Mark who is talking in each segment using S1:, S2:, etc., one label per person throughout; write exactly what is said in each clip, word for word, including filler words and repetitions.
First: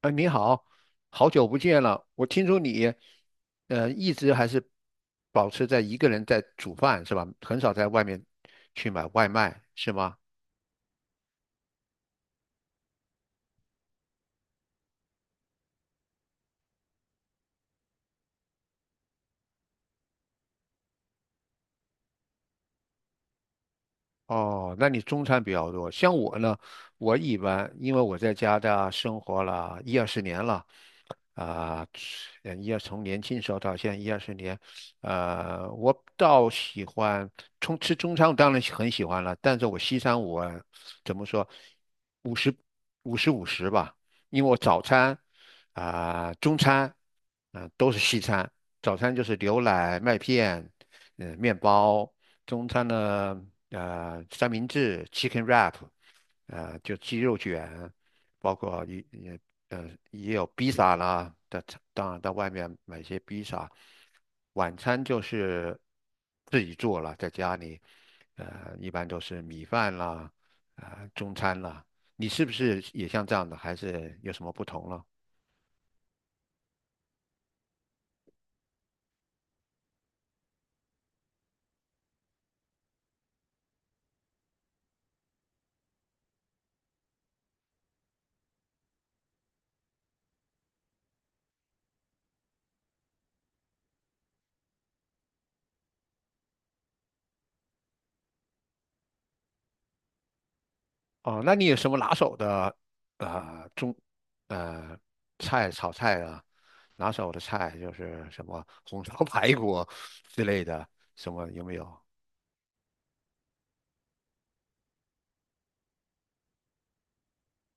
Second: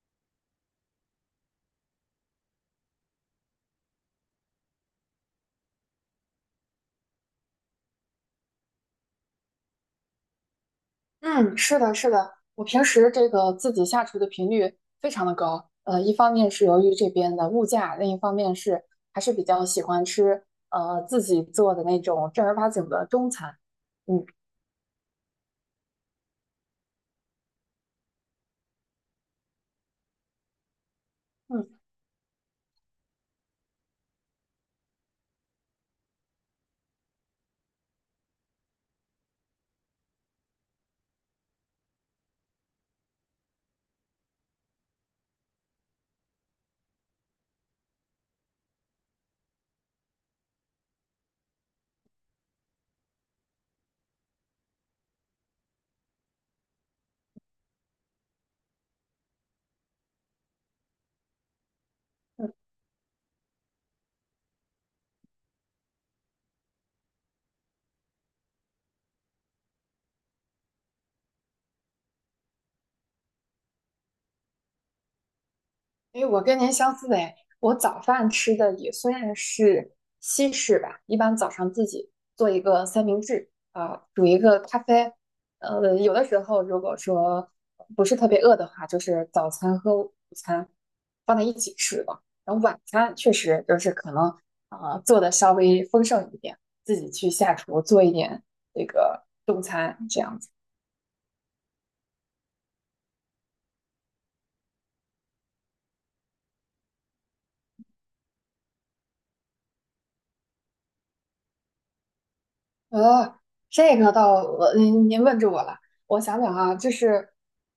S1: 哎，你好，好久不见了。我听说你，呃，一直还是保持在一个人在煮饭是吧？很少在外面去买外卖是吗？
S2: 嗯，是的，是的，我平时这个自己下厨的频率非常的高，呃，一方面是由于这边的物价，另一方面是还是比较喜欢吃呃自己做的那种正儿八经的中餐。嗯。
S1: 哦，那你中餐比较多。像我呢，我一般因为我在加拿大生活了一二十年了，
S2: 嗯。
S1: 啊、呃，一二从年轻时候到现在一二十年，呃，我倒喜欢从吃中餐，我当然喜很喜欢了，但是我西餐我怎么说，五十五十五十吧，因为我早餐、啊、中餐、啊、都是西餐，早餐就是牛奶麦片。呃，面包，中餐呢，呃，三明治（ （chicken wrap），呃，就鸡肉卷，包括也也呃也有披萨啦，在当然到外面买些披萨。晚餐就是自己做了，在家里，呃，一般都是米饭啦，啊、中餐啦。你是不是也像这样的，还是有什么不同了？
S2: 哎，我跟您相似的，我早饭吃的也算是西式吧，一般早上自己做一个三明治，啊、煮一个咖啡，呃，有的时候如果说不是特别饿的话，就是早餐和午餐放在一起吃吧。然后晚餐确实就是可能啊、呃做的稍微丰盛一点，自己去下厨做一点这个中餐这样。
S1: 哦，那你有什么拿手的呃中呃菜炒菜啊？拿手的菜就是什么红烧 排骨之类的，什么有没有？
S2: 呃，这个倒，呃您您问住我了。我想想啊，就是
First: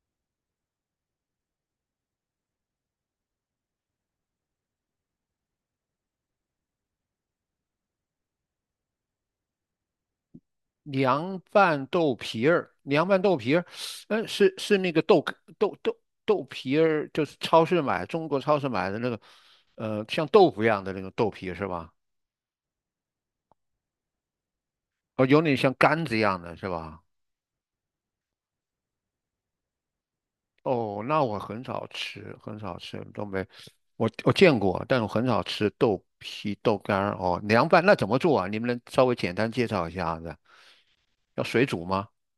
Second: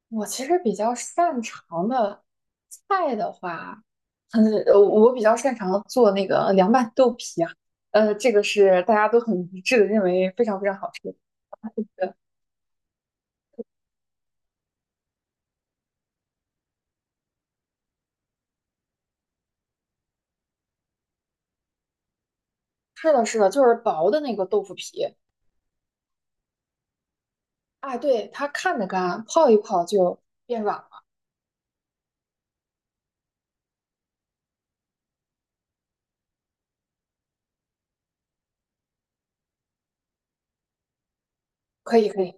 S2: 我其实比较擅长的菜的话，嗯，呃我比较擅长做那个凉拌豆皮啊。呃，这个是大家都很一致的认为非常非常好吃。
S1: 凉拌豆皮儿，凉拌豆皮儿，嗯，是是那个豆干豆豆豆皮儿，就是超市买中国超市买的那个，呃，像豆腐一样的那种豆皮是吧？
S2: 是的，是的，就是薄的那个豆腐皮。
S1: 哦，有点像干子一样的是吧？
S2: 哎，对，它看着干，泡一泡就变软
S1: 哦，
S2: 了。
S1: 那我很少吃，很少吃东北，我我见过，但我很少吃豆皮、豆干儿哦。凉拌那怎么做啊？你们能稍微简单介绍一下子？要水煮
S2: 可
S1: 吗？
S2: 以，可以。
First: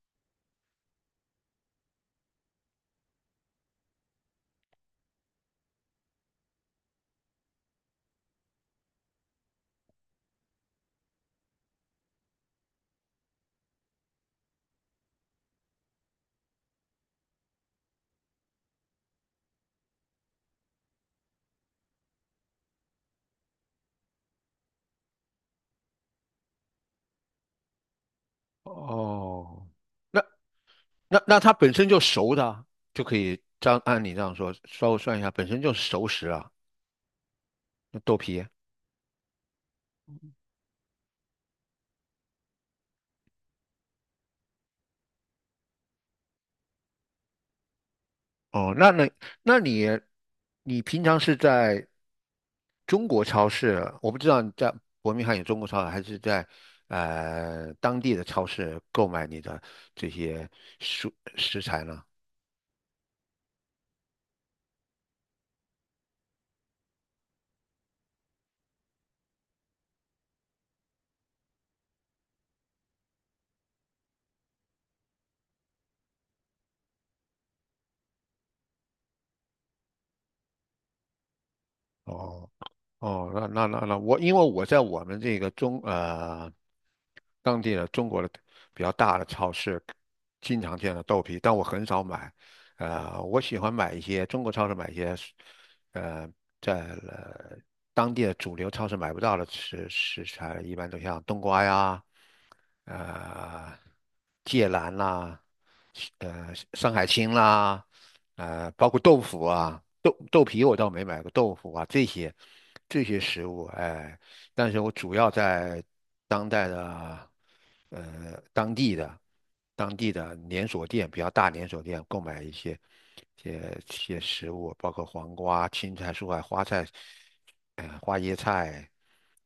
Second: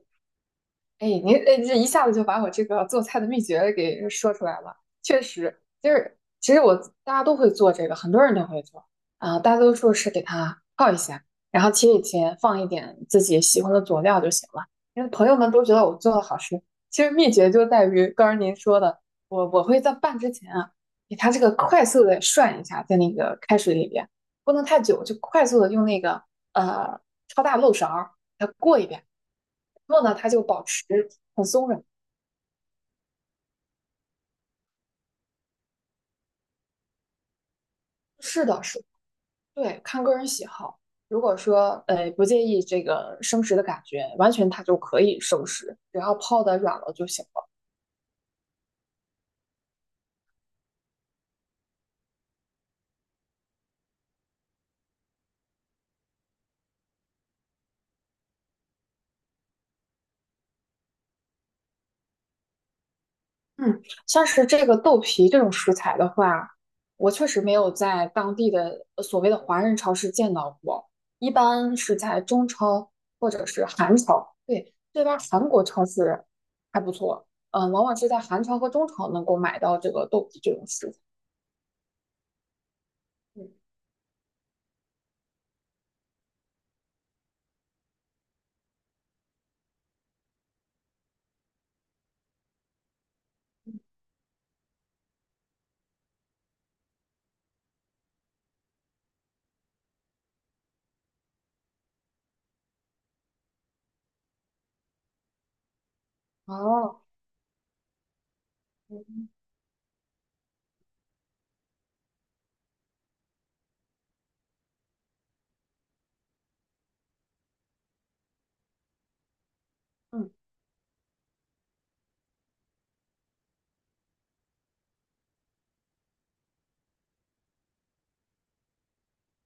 S2: 哎，您哎，这一下子就把我这个做菜的秘诀给说出来了。确实，就是其实我大家都会做这个，很多人都会做啊、大多数是给它泡一下，然后切一切，放一点自己喜欢的佐料就行了。因为朋友们都觉得我做的好吃，其实秘诀就在于刚刚您说的，我我会在拌之前啊，给它这个快速的涮一下，在那个开水里边，不能太久，就快速的用那个呃超大漏勺儿给它过一遍。
S1: 哦，
S2: 然后呢，
S1: 那
S2: 它就保持
S1: 那那
S2: 很
S1: 它
S2: 松
S1: 本
S2: 软。
S1: 身就熟的啊就可以这样按你这样说，稍微算一下，本身就是熟食啊，那豆皮。
S2: 是的，是，对，看个人喜好。如果说呃不介意这个生食的感觉，完全它就可以生食，只要泡的软了就行了。
S1: 哦，那那那你你平常是在中国超市？我不知道你在伯明翰有中国超市，还是在呃当地的超市购买你的这些蔬食材呢？
S2: 嗯，像是这个豆皮这种食材的话，我确实没有在当地的呃所谓的华人超市见到过，一般是在中超或者是韩超。对，这边儿韩国超市还不错，嗯、往往是在韩超和中超能够买到这个豆皮这种食材。
S1: 哦。哦，那
S2: 嗯
S1: 那那那我，因为我在我们这个中呃当地的中国的比较大的超市，经常见到豆皮，但我很少买。呃，我喜欢买一些中国超市买一些，呃，在呃当地的主流超市买不到的食食材，一般都像冬瓜呀，呃，芥兰啦，呃，山
S2: 哦，
S1: 海青啦，呃，包括豆
S2: 嗯
S1: 腐啊，豆豆皮我倒没买过豆腐啊，这些这些食物，哎，但是我主要在当代的呃当地的当地
S2: 嗯
S1: 的连锁店，比较大连锁店购买一些些些食物，包括黄瓜、青菜、蔬菜、花菜，呃，花椰菜，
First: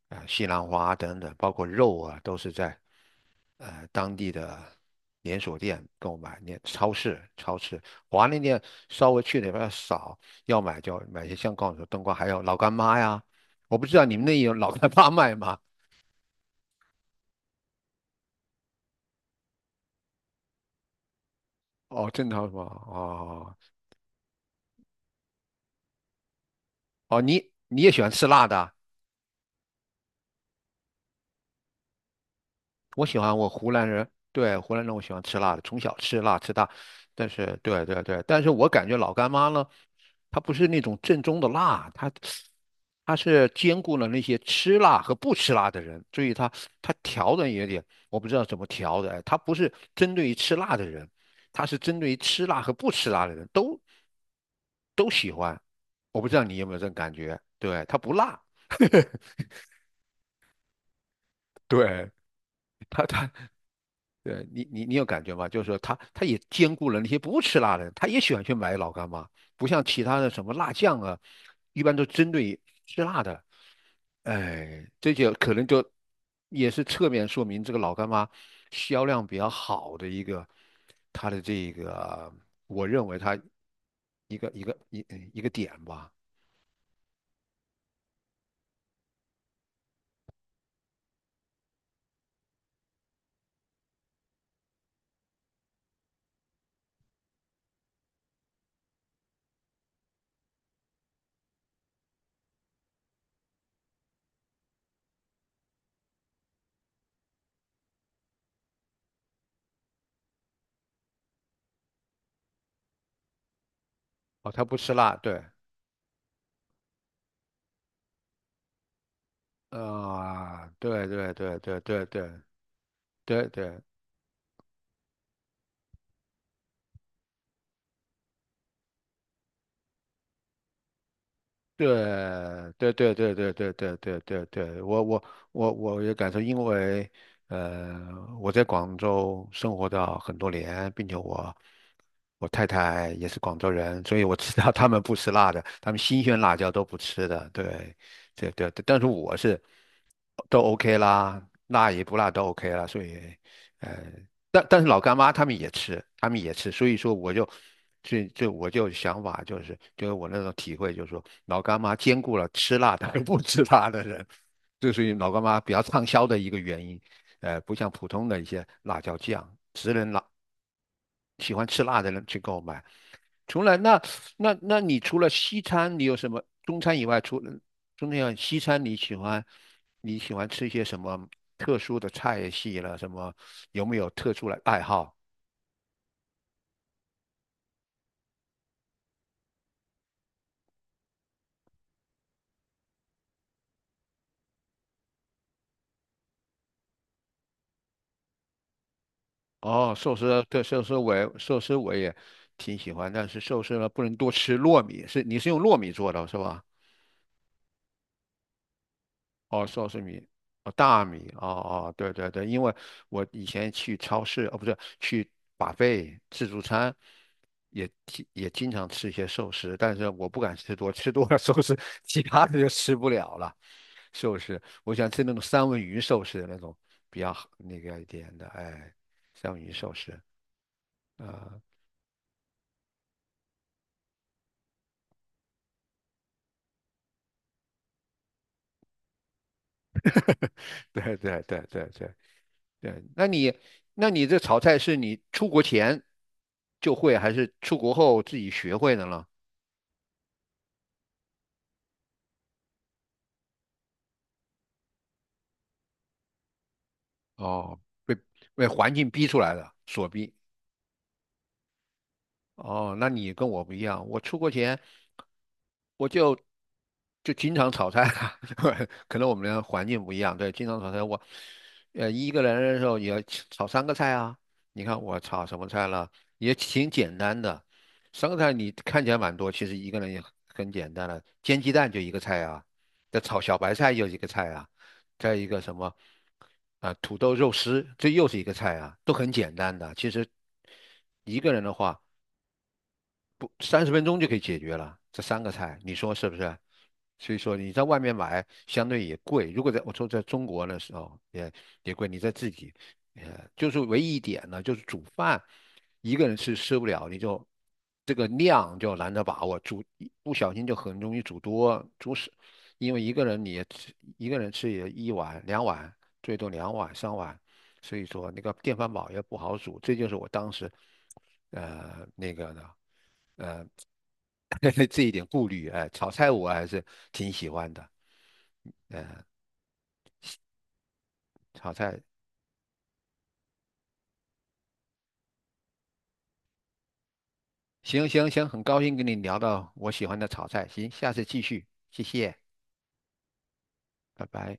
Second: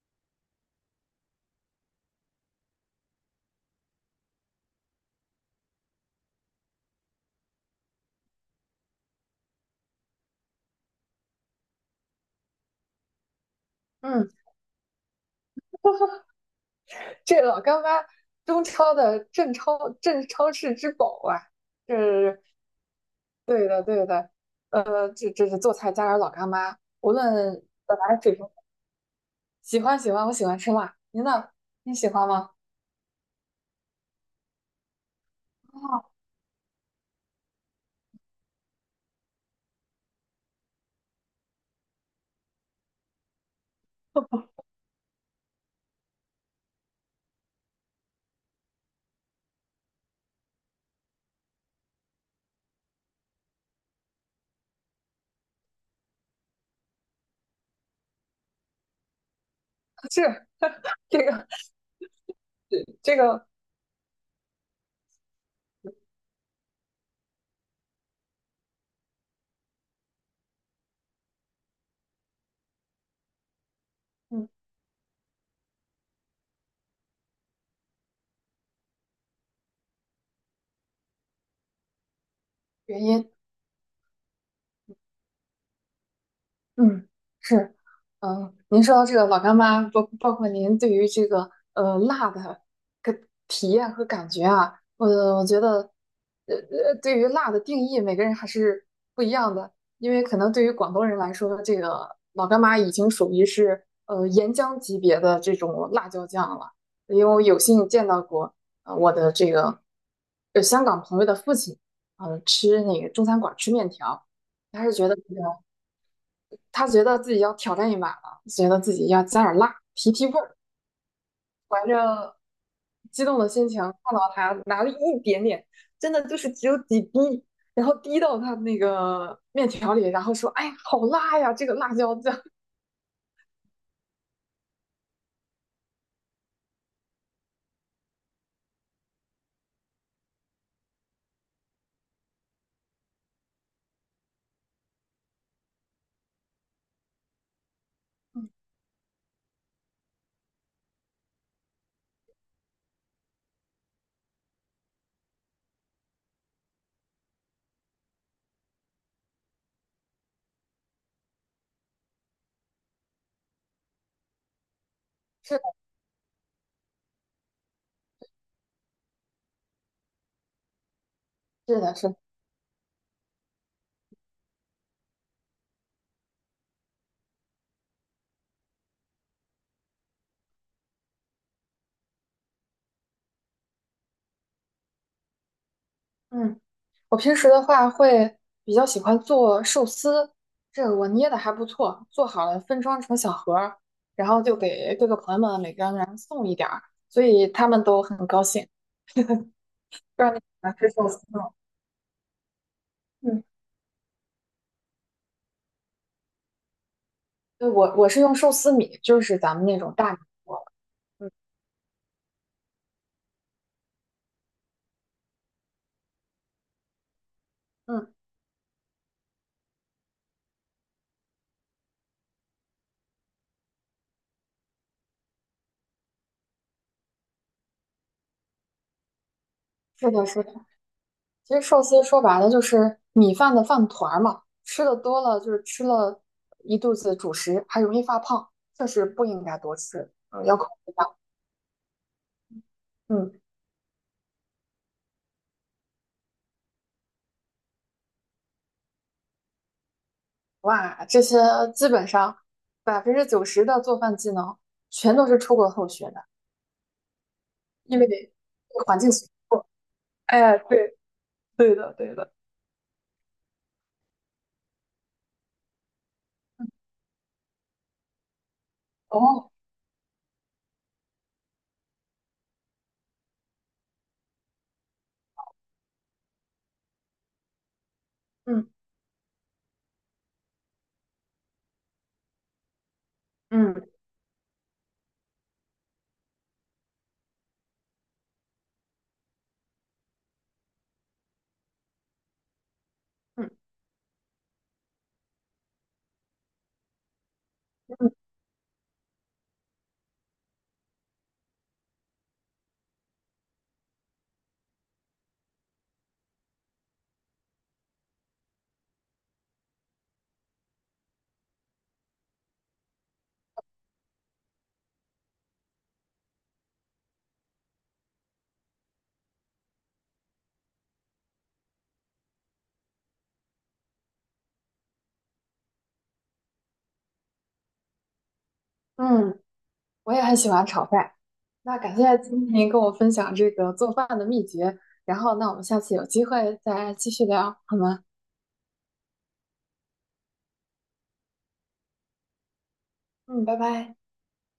S1: 啊、西兰花等等，包括肉啊，都是在。呃当地的连锁店购买，连超市超市华联店稍微去那边少，要买就买些像刚才说冬瓜，还有老干妈呀，我不知道你们
S2: 嗯，
S1: 那有老干妈卖吗？
S2: 这老干妈，中超的镇超镇超市之宝啊，这
S1: 哦，正
S2: 是
S1: 常是吧？哦
S2: 对的对的，呃，这这是做菜加点老干妈，无
S1: 哦，你
S2: 论
S1: 你也
S2: 本
S1: 喜欢
S2: 来
S1: 吃
S2: 嘴平，
S1: 辣的啊。
S2: 喜欢喜欢，我喜欢吃辣，您呢？你喜欢吗？
S1: 我喜欢，我湖南人，对，湖南人我喜欢吃辣的，从小
S2: 啊，
S1: 吃辣吃大。但是，对对对，但是我感觉老干妈呢，它不是那种正宗的辣，它它是兼顾了那些吃辣和不吃辣的人，所以它它调的也点，我不知道怎么调的，哎它不是针对于吃辣的人，它是针对于吃辣和不吃辣的人都都喜欢。我不知道你有没有这种感觉，对，它不辣，
S2: 是这个
S1: 对。
S2: 这个，
S1: 对你，你你有感觉吗？就是说他，他也兼顾了那些不吃辣的人，他也喜欢去买老干妈，不像其他的什么辣酱啊，一般都针对吃辣的。
S2: 嗯，
S1: 哎，这就可能就也是侧面说明这个老干妈销量比较好的一个，它的这个，我
S2: 原
S1: 认为
S2: 因。
S1: 它一个一个一一个点吧。
S2: 嗯，是，嗯，您说到这个老干妈，包包括您对于这个呃辣的个体验和感觉啊，我我觉得，呃呃，对于辣的定义，每个人还是不一样的，因为可能对于广东人来说，这个老干妈已经属于是呃岩浆级别的这种辣椒酱了，因为我有幸见到过，呃，我的这个呃香港朋友的父亲，呃，吃那个中餐馆儿吃面条，
S1: 哦，他不
S2: 他
S1: 吃
S2: 是觉
S1: 辣，
S2: 得这
S1: 对，
S2: 个。他觉得自己要挑战一把了，觉得自己要加点辣，提提味儿。
S1: 啊、对对对对对对
S2: 激动
S1: 对
S2: 的心
S1: 对
S2: 情看到他拿了一点点，真的就是只有几滴，然后滴到他那个面条里，然后说："哎呀，好辣呀，这个辣椒酱。
S1: 对对对对对对对对对对，我我我我也感受，因为呃我在广州生活到很多年，并且我我太太也是广州人，所以我知道 他们不吃辣的，他们新鲜辣椒都不吃的。对对对，但是我是都 OK 啦，辣与不辣都 O K 啦，所以呃但但是老干妈他们也吃，他们也吃，所以说我就，这这我就想法就是，就是我那种体会就是说，老干妈兼顾了吃辣的和不吃辣的人，这属于老干
S2: 是
S1: 妈
S2: 的
S1: 比较畅销的一个原因。呃，不像普通的一些辣椒酱，只能辣喜欢
S2: 是
S1: 吃
S2: 的，
S1: 辣
S2: 是
S1: 的
S2: 的
S1: 人去购买。除了那，那那你除了西餐，你有什么中餐以外，除了中餐以外，西餐你喜欢你喜欢吃一些什么特殊的菜系了？什么有没有特殊的爱好？
S2: 嗯。我平时的话会比较喜欢做寿司，这个我捏的还不错，做好了分装成小盒儿，然后就给各个朋友们每个人送一点儿，所以他们都很高兴。
S1: 哦，寿
S2: 不知道你
S1: 司，
S2: 喜
S1: 对
S2: 欢
S1: 寿
S2: 吃
S1: 司
S2: 寿
S1: 我
S2: 司
S1: 也
S2: 吗？
S1: 寿司我也挺喜欢，但是
S2: 嗯。
S1: 寿司呢不能多吃糯米，是你是用糯米做的是吧？
S2: 对，我我是用寿司米，就是咱
S1: 哦，
S2: 们那
S1: 寿
S2: 种
S1: 司
S2: 大米
S1: 米，
S2: 做
S1: 哦大
S2: 的。
S1: 米，
S2: 嗯
S1: 哦哦对对对，因为我以前去超市，哦不是去 buffet 自助餐，也
S2: 嗯，
S1: 经也经常吃一些寿司，但是我不敢吃多，吃多了寿司其他的就吃不了了。寿司，我想吃那种三文鱼寿司的那种比较好那个一点的，哎，三文鱼寿
S2: 是
S1: 司
S2: 的，是的。
S1: 啊。
S2: 其实
S1: 呃
S2: 寿司说白了就是米饭的饭团儿嘛，吃的多了就是吃了一肚子主食，还容易发胖，确实不应该多吃，嗯，要控制
S1: 对
S2: 量。
S1: 对对对对对，那
S2: 嗯，
S1: 你那你这炒菜是你出国前就会，还是出国后自己学会的呢？
S2: 哇，这些基本上百分之九十的做饭技能全都是出国后学的，
S1: 哦，
S2: 因为
S1: 被
S2: 这
S1: 被
S2: 个
S1: 环
S2: 环
S1: 境
S2: 境
S1: 逼
S2: 所
S1: 出来
S2: 迫。
S1: 的，所逼。
S2: 哎，对，对的，对的。
S1: 哦，那你跟我不一样，我出国前我就就经常炒菜啊，可能我们
S2: 哦，
S1: 的环境不一样，对，经常炒菜。我呃一个人的时候也要炒三个菜啊，你看我炒什么菜了，也挺简单的，三个菜
S2: 嗯
S1: 你看起来蛮多，其实一个人也很简单了，煎鸡蛋就一个菜啊，再炒小白
S2: 嗯
S1: 菜又一个菜啊，再一个什么啊土豆肉丝，这又是一个菜啊，都很简单的，其实。一个人的话，不
S2: 嗯
S1: 三十分钟就可以解决了，这三个菜，你说是不是？所以说你在外
S2: 嗯
S1: 面买相对也贵，如果在我说在中国的时候也也贵，你在自己，呃，就是唯一一点呢，就是煮饭一个人吃吃不了，你就这个量就难得把握，煮不小心就很容易煮多煮少，因为一个人你也吃一个人吃也一碗两碗，最多两碗三碗，所以说那个电饭煲也不好煮，这就是我当时呃那个呢。这一点顾虑，哎，炒菜我还是挺喜欢的。
S2: 嗯，我也很喜欢炒饭。
S1: 炒
S2: 那感
S1: 菜，
S2: 谢今天跟我分享这个做饭的秘诀，然后那我们下次有机会再继续聊，好吗？
S1: 行行行，很高兴跟你聊到我喜欢的炒菜，行，下次继续，谢谢，
S2: 嗯，拜拜。
S1: 拜拜。